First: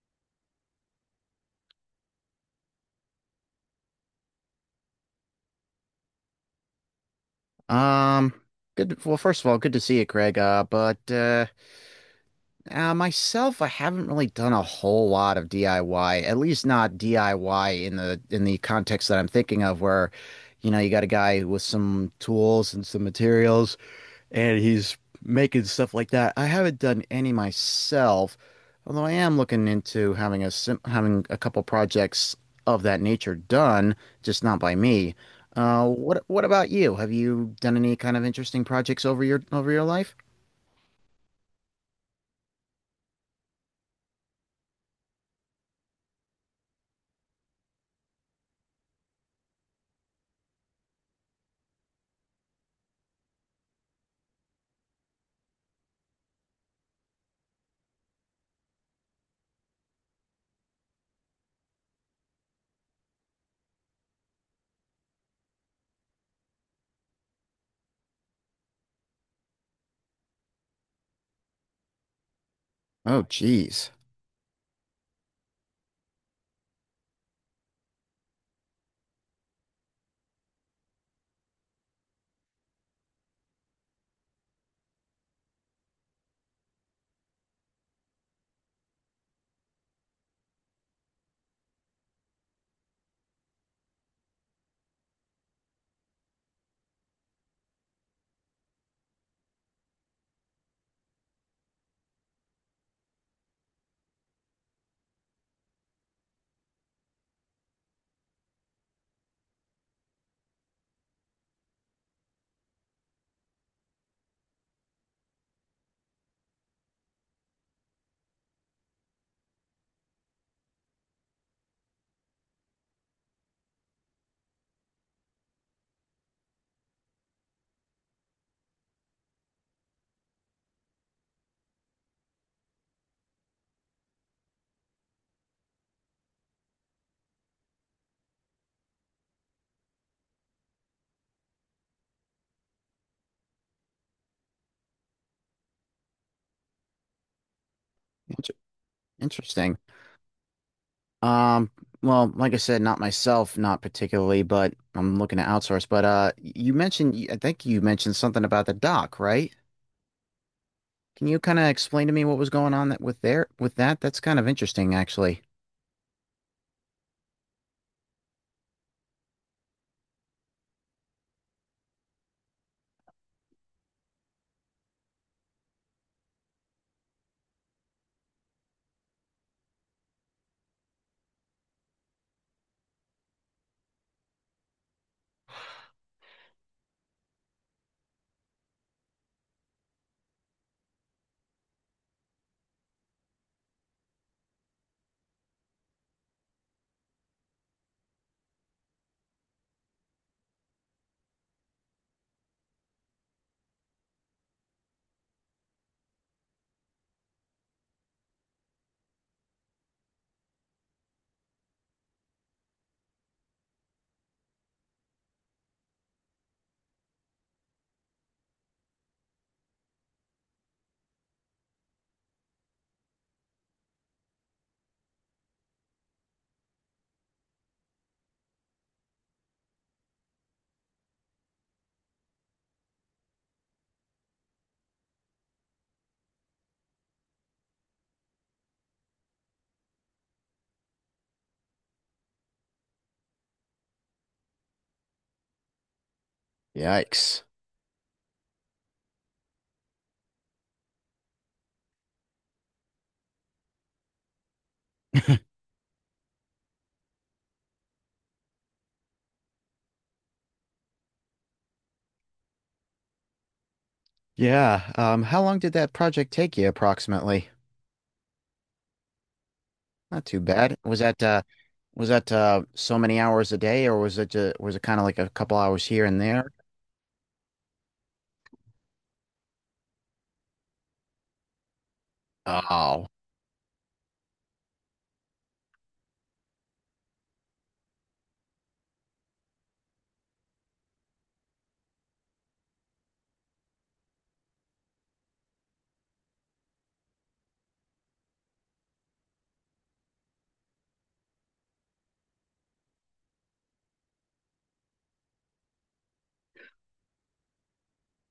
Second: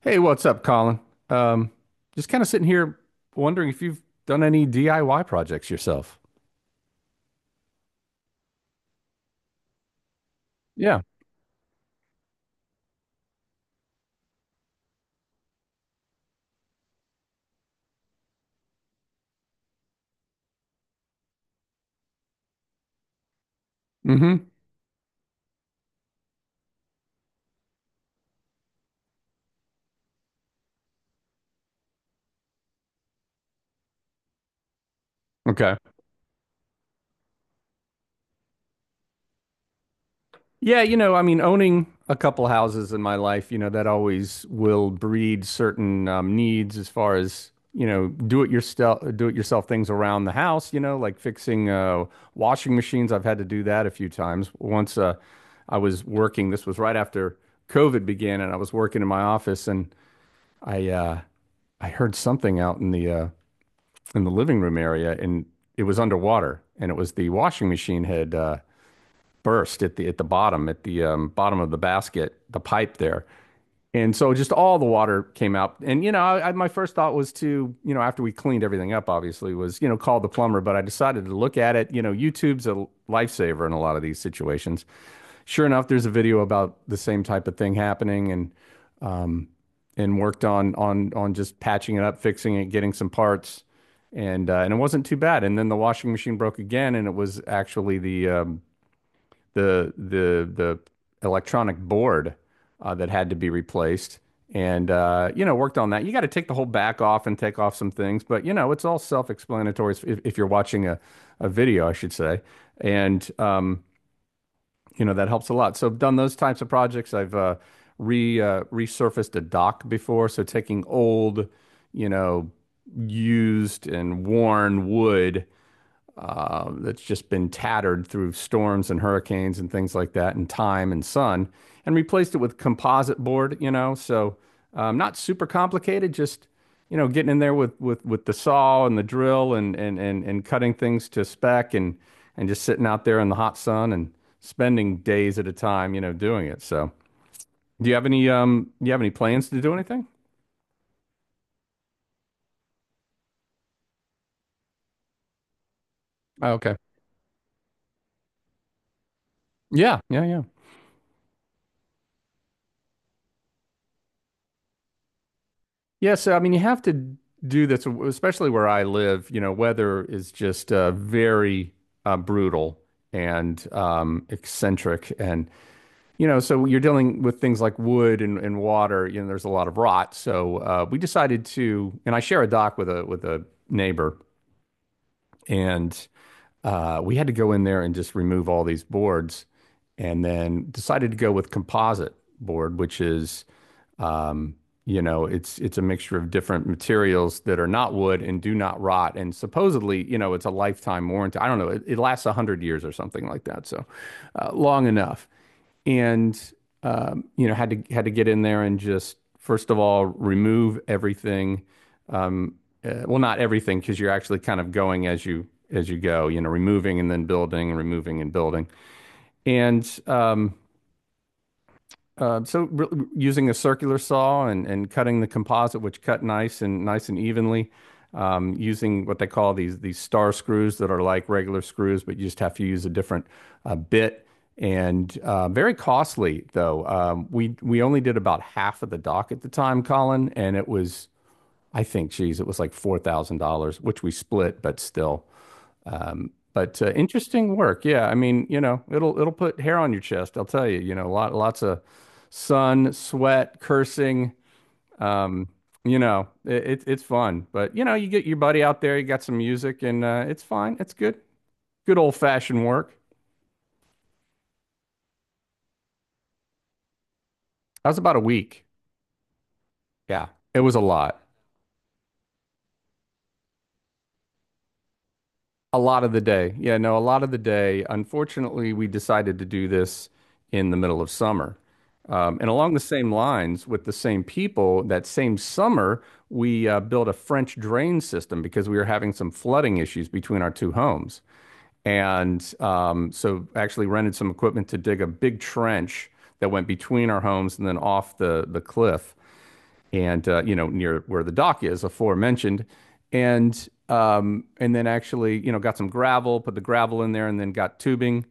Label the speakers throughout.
Speaker 1: Hey, what's up, Colin? Um, just kind of sitting here wondering if you've done any DIY projects yourself.
Speaker 2: Um, Good. Well, first of all, good to see you, Craig. Uh, but
Speaker 1: Yeah.
Speaker 2: uh, uh, myself, I haven't really done a whole lot of DIY. At least not DIY in the context that I'm thinking of, where you got a guy with some tools and some materials,
Speaker 1: Mm-hmm.
Speaker 2: and he's making stuff like that. I haven't done any myself, although I am looking into having a couple projects of that nature done, just not by me.
Speaker 1: Okay.
Speaker 2: What about you? Have you done any kind of interesting projects over your life?
Speaker 1: Yeah, you know, I mean, owning a couple houses in my life, you know, that always will breed certain needs as far as, you know, do it yourself things around the house, you know, like fixing washing machines. I've had to do that a few times. Once I was working, this was right after COVID began, and I was working in my office and I, uh, I heard something out in the living room area, and it was underwater, and it was the washing machine had burst at the bottom of the basket, the pipe there,
Speaker 2: Oh, geez.
Speaker 1: and so just all the water came out. And you know, my first thought was to, you know, after we cleaned everything up, obviously was, you know, call the plumber, but I decided to look at it. You know, YouTube's a lifesaver in a lot of these situations. Sure enough, there's a video about the same type of thing happening, and and worked on just patching it up, fixing it, getting some parts, and it wasn't too bad. And then the washing machine broke again, and it was actually the the electronic board that had to be replaced. And you know, worked on that. You got to take the whole back off and take off some things, but you know, it's all self-explanatory if you're watching a video, I should say. And you know, that helps a lot. So I've done those types of projects. I've re resurfaced a dock before, so taking old, you know, used and worn wood that's just been tattered through storms and hurricanes and things like that, and time and sun, and replaced it with composite board, you know. So not super complicated, just you know, getting in there with with the saw and the drill and and cutting things to spec and just sitting out there in the hot sun and spending days at a time, you know, doing it. So do you have any
Speaker 2: Inter
Speaker 1: do you have any plans to do
Speaker 2: interesting.
Speaker 1: anything?
Speaker 2: Um, well, like I said, not myself, not particularly, but I'm looking to outsource. But
Speaker 1: Oh,
Speaker 2: you
Speaker 1: okay.
Speaker 2: mentioned, I think you mentioned something about the dock, right?
Speaker 1: Yeah, yeah, yeah.
Speaker 2: Can you kind of explain to me what was going on that with there with that? That's kind of interesting, actually.
Speaker 1: Yeah, so I mean, you have to do this, especially where I live. You know, weather is just very brutal and eccentric, and you know, so you're dealing with things like wood and water. You know, there's a lot of rot. So we decided to, and I share a dock with a neighbor, and we had to go in there and just remove all these boards, and then decided to go with composite board, which is um, you know, it's a mixture of different materials that are not wood and do not rot. And supposedly, you know, it's a lifetime warranty. I don't know. It lasts 100 years or something like that. So long enough. And you know, had to get in there and just first of all remove everything. Um, well, not everything because you're actually kind of going as you go. You know, removing and then building and removing and building. And so re using a circular saw and cutting the composite, which cut nice and evenly, using what they call these star screws that are like regular screws, but you just have to use a different bit and very costly though. We only did about half of the dock at the time, Colin, and it was, I think, geez, it was like $4,000, which we split, but still. But
Speaker 2: Yikes.
Speaker 1: interesting work. Yeah, I mean, you know, it'll put hair on your chest. I'll tell you. You know, lots of sun, sweat, cursing. Um, you know, it's fun. But you know, you get your buddy out there. You got some music, and it's fine. It's good. Good old fashioned work.
Speaker 2: Yeah. How long did that project take you approximately?
Speaker 1: That was about a week.
Speaker 2: Not
Speaker 1: Yeah.
Speaker 2: too
Speaker 1: It was
Speaker 2: bad.
Speaker 1: a
Speaker 2: Was
Speaker 1: lot.
Speaker 2: that uh was that uh so many hours a day, or was it kind of like a couple
Speaker 1: A
Speaker 2: hours
Speaker 1: lot
Speaker 2: here
Speaker 1: of the
Speaker 2: and there?
Speaker 1: day. Yeah, no, a lot of the day. Unfortunately, we decided to do this in the middle of summer. And along the
Speaker 2: Oh.
Speaker 1: same lines, with the same people, that same summer, we built a French drain system because we were having some flooding issues between our two homes. And so actually rented some equipment to dig a big trench that went between our homes and then off the cliff and you know, near where the dock is aforementioned. And and then actually, you know, got some gravel, put the gravel in there, and then got tubing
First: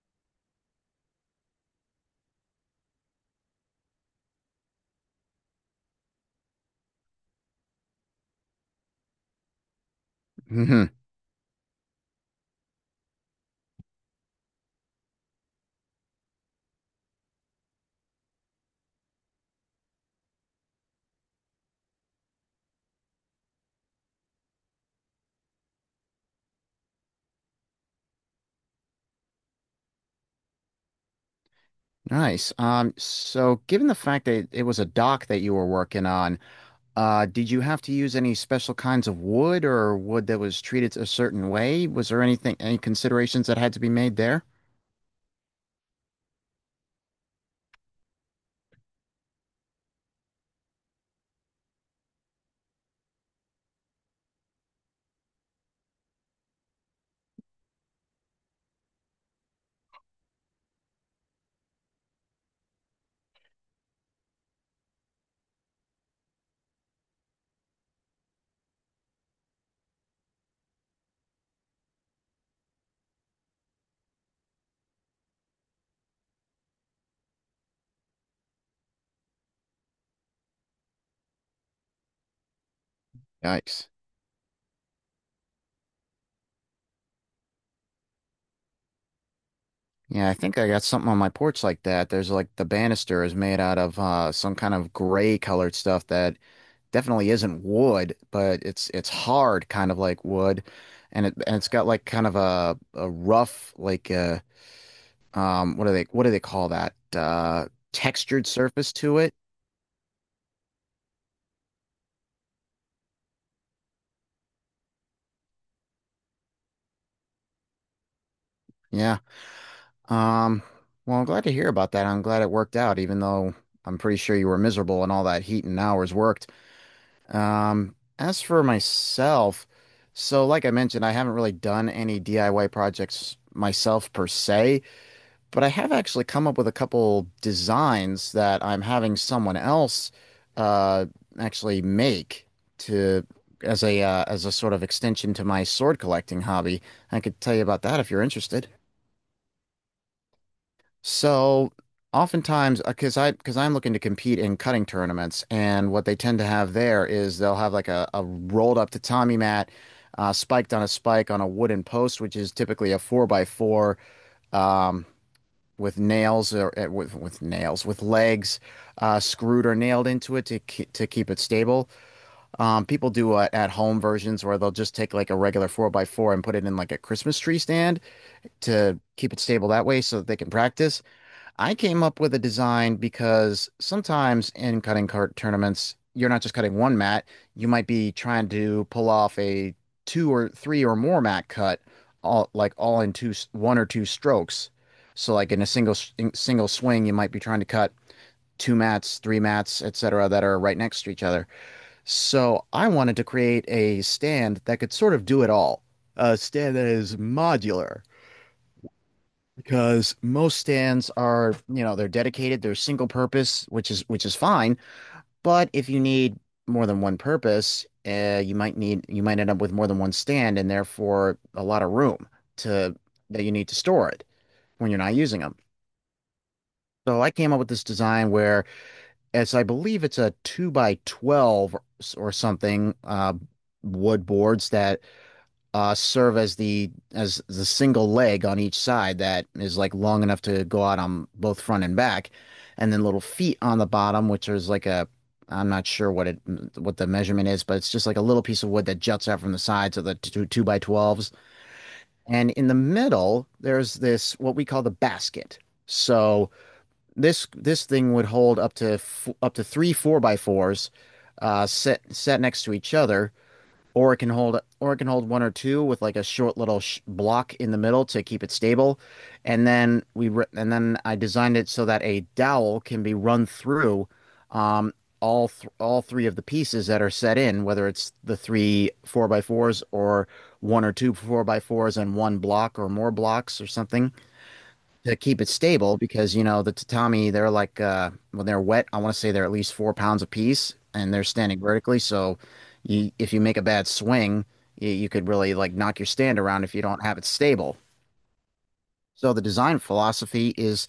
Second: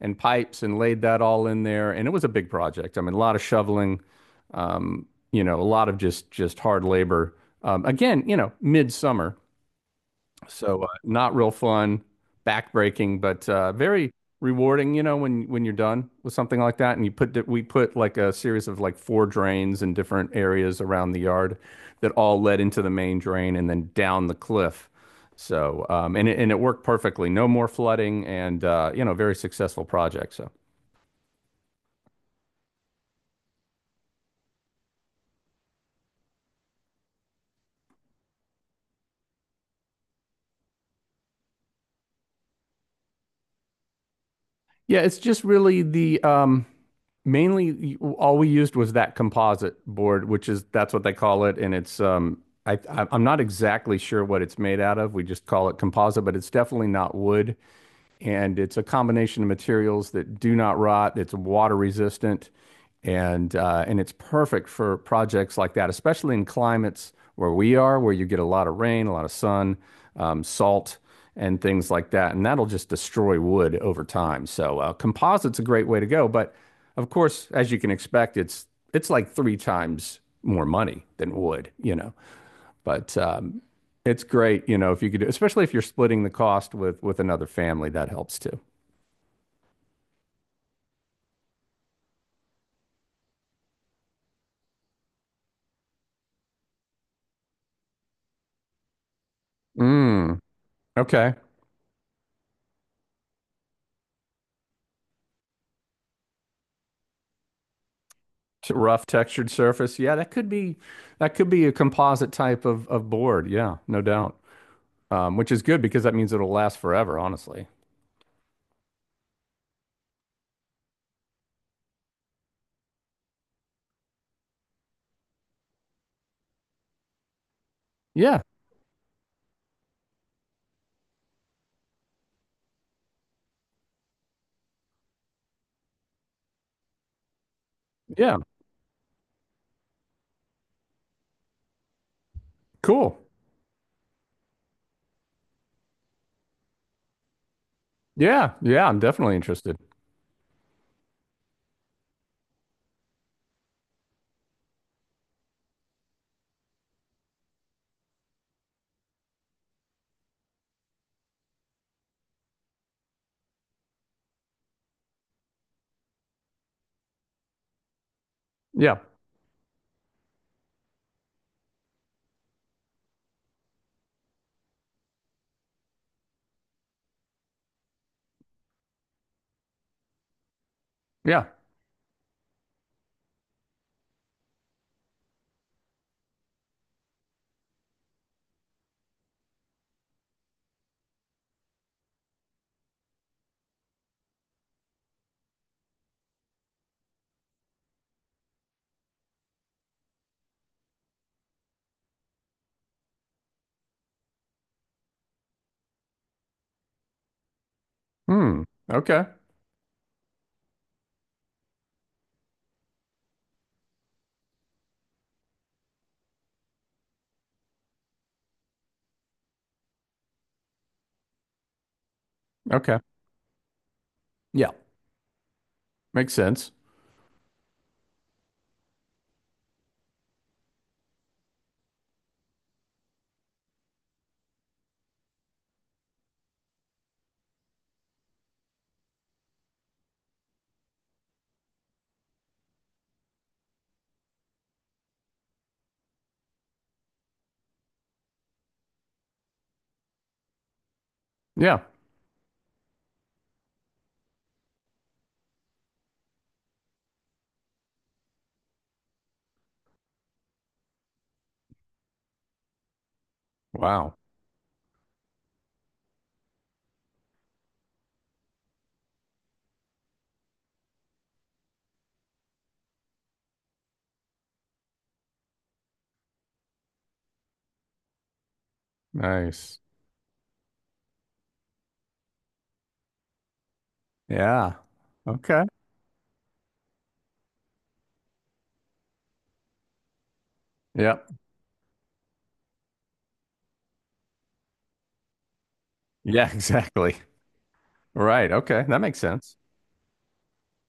Speaker 1: and pipes and laid that all in there, and it was a big project. I mean, a lot of shoveling, um, you know, a lot of just hard labor. Again, you know, midsummer, so
Speaker 2: Hmm.
Speaker 1: not real fun, backbreaking, but very rewarding. You know, when you're done with something like that, and we put like a series of like four drains in different areas around the yard that all led into the main drain and then down the cliff. So and and it worked perfectly. No more flooding, and you know, very successful project. So.
Speaker 2: Nice. So given the fact that it was a dock that you were working on, did you have to use any special kinds of wood or wood that was treated a certain way? Was there anything, any considerations that had to be made there?
Speaker 1: Yeah, it's just really the mainly all we used was that composite board, which is that's what they call it, and it's I'm not exactly sure what it's made out of. We just call it composite, but it's definitely not wood, and it's a combination of materials that do not rot. It's water resistant, and it's perfect for projects like that, especially in climates where we are, where you get a lot of rain, a lot of sun, salt, and things like that, and that'll just destroy wood over time. So composite's a great way to go, but of course, as you can expect, it's like three times more money than wood, you know. But
Speaker 2: Yikes.
Speaker 1: it's great, you know, if you could do, especially if you're splitting the cost with another family, that helps too.
Speaker 2: Yeah, I think I got something on my porch like that. There's like the banister is made out of some kind of gray colored stuff that definitely isn't wood, but it's hard, kind of like
Speaker 1: Mm,
Speaker 2: wood, and
Speaker 1: okay.
Speaker 2: it's got like kind of a rough, like, what do they call that, textured surface
Speaker 1: Rough
Speaker 2: to it?
Speaker 1: textured surface. Yeah, that could be a composite type of board. Yeah, no doubt. Which is good because that means it'll last forever, honestly.
Speaker 2: Yeah. Um. Well, I'm glad to hear about that. I'm glad it worked out, even though I'm pretty sure you were miserable and all that heat and hours worked. As
Speaker 1: Yeah,
Speaker 2: for myself, so like I mentioned, I haven't really done any DIY projects myself per se, but I have actually come up with a couple designs
Speaker 1: yeah.
Speaker 2: that I'm having someone else uh actually make
Speaker 1: Cool.
Speaker 2: to as a sort of extension to my sword collecting hobby. I could tell you about that if you're
Speaker 1: Yeah,
Speaker 2: interested.
Speaker 1: yeah, I'm definitely interested.
Speaker 2: So oftentimes, because I'm looking to compete in cutting tournaments, and what they tend to have there is they'll have like a rolled up tatami mat, spiked on a spike on a wooden post, which is typically a four by four, um, with nails or with nails with legs,
Speaker 1: Yeah,
Speaker 2: screwed or nailed into it to keep it stable. People do at home versions where they'll just take like a regular four by four and put it in like a Christmas tree stand to keep it stable that way so that they can practice.
Speaker 1: yeah.
Speaker 2: I came up with a design because sometimes in cutting cart tournaments, you're not just cutting one mat. You might be trying to pull off a two or three or more mat cut, all in one or two strokes. So like in a single swing, you might be trying to cut two mats, three mats, etc., that are right next to each other. So I wanted to create a stand that could sort of do it all, a stand that is modular,
Speaker 1: Hmm. Okay.
Speaker 2: because most stands are, they're dedicated, they're single purpose, which is fine. But if you need more than one purpose, you might end up with more than one stand and therefore a lot of room to
Speaker 1: Okay.
Speaker 2: that you need to store it
Speaker 1: Yeah.
Speaker 2: when you're not using them.
Speaker 1: Makes sense.
Speaker 2: So I came up with this design where, as I believe it's a two by 12 or something, wood boards that serve as the single leg on each side, that is like long enough to go out on both front and back, and then little feet on the bottom, which is like a — I'm not sure what the measurement is, but it's just like a little piece of wood that juts out from the sides of the two, two by 12s.
Speaker 1: Yeah.
Speaker 2: And in the middle there's this, what we call, the basket. So this thing would hold up to three four by fours, set next to each other, or
Speaker 1: Wow.
Speaker 2: it can hold one or two with like a short little sh block in the middle to keep it stable. And then I designed it so that a dowel can be run through, um, all three of the pieces that are set in, whether it's the three four by
Speaker 1: Nice.
Speaker 2: fours, or one or two four by fours and one block or more blocks or something,
Speaker 1: Yeah.
Speaker 2: to keep it
Speaker 1: Okay.
Speaker 2: stable. Because the tatami, they're like, when they're wet, I want to say they're at least 4 pounds a piece, and
Speaker 1: Yeah.
Speaker 2: they're standing vertically. So you if you make a bad swing, you could really like knock your stand
Speaker 1: Yeah,
Speaker 2: around if you don't
Speaker 1: exactly.
Speaker 2: have it stable.
Speaker 1: Right. Okay. That makes
Speaker 2: So the
Speaker 1: sense.
Speaker 2: design philosophy is,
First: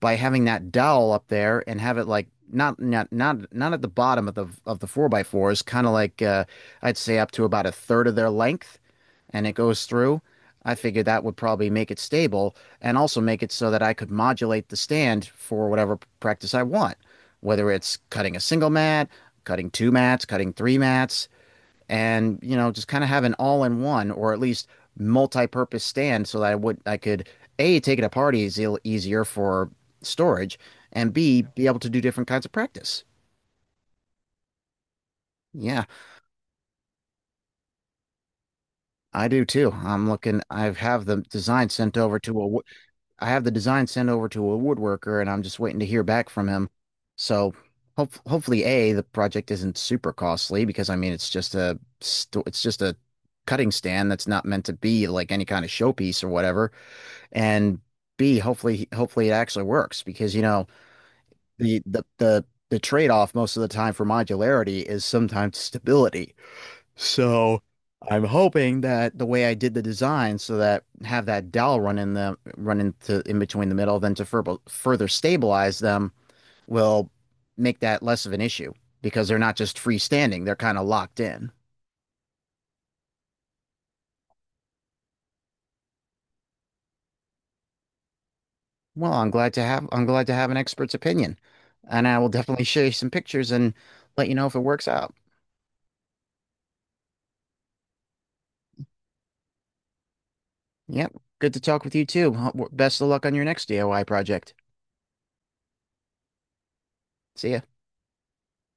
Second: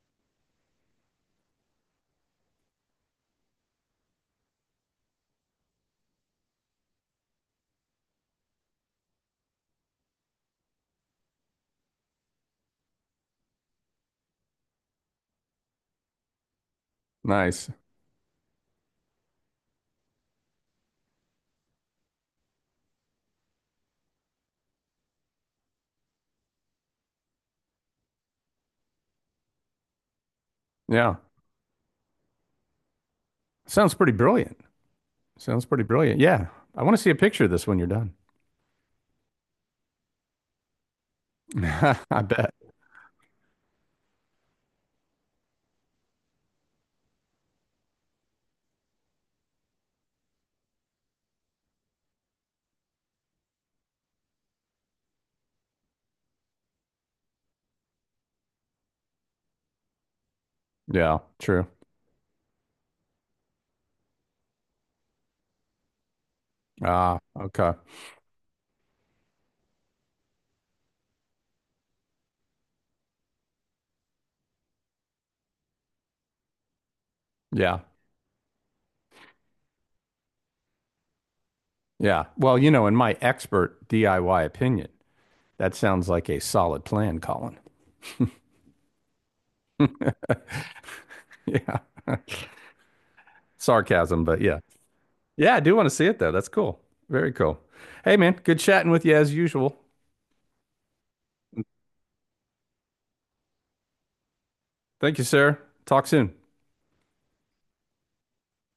Speaker 2: by having that dowel up there and have it like not at the bottom of the four by fours, kind of like, I'd say up to about a third of their length, and it goes through. I figured that would probably make it stable and also make it so that I could modulate the stand for whatever practice I want,
Speaker 1: Nice.
Speaker 2: whether it's cutting a single mat, cutting two mats, cutting three mats, and just kind of have an all-in-one, or at least multi-purpose, stand, so that I could A, take it to parties, easier for storage, and
Speaker 1: Yeah.
Speaker 2: B, be able to do different kinds of practice.
Speaker 1: Sounds pretty brilliant. Sounds pretty
Speaker 2: Yeah,
Speaker 1: brilliant. Yeah. I want to see a picture of this when you're done.
Speaker 2: I do too.
Speaker 1: I bet.
Speaker 2: I have the design sent over to a woodworker, and I'm just waiting to hear back from him. So hopefully A, the project isn't super costly, because I mean it's just a cutting stand that's not meant to be like any kind of showpiece or whatever. And B, hopefully it actually works, because
Speaker 1: Yeah, true.
Speaker 2: the the the the trade-off most of the time for modularity is sometimes stability.
Speaker 1: Ah,
Speaker 2: So
Speaker 1: okay.
Speaker 2: I'm hoping that the way I did the design, so that have that dowel run into in between the middle, then to further stabilize them, will
Speaker 1: Yeah.
Speaker 2: make that less of an issue, because they're not just freestanding, they're kind of locked in.
Speaker 1: Yeah. Well, you know, in my expert DIY opinion, that sounds like a solid plan, Colin.
Speaker 2: Well, I'm glad to have I'm glad to have an expert's opinion.
Speaker 1: Yeah.
Speaker 2: And I will definitely show you some pictures and
Speaker 1: Sarcasm,
Speaker 2: let you
Speaker 1: but
Speaker 2: know if
Speaker 1: yeah.
Speaker 2: it works out.
Speaker 1: Yeah, I do want to see it though. That's cool. Very cool. Hey man, good chatting with you as usual.
Speaker 2: Yep. Good to talk with you too. Best of luck on your next DIY project.
Speaker 1: Thank you, sir. Talk soon.
Speaker 2: See ya.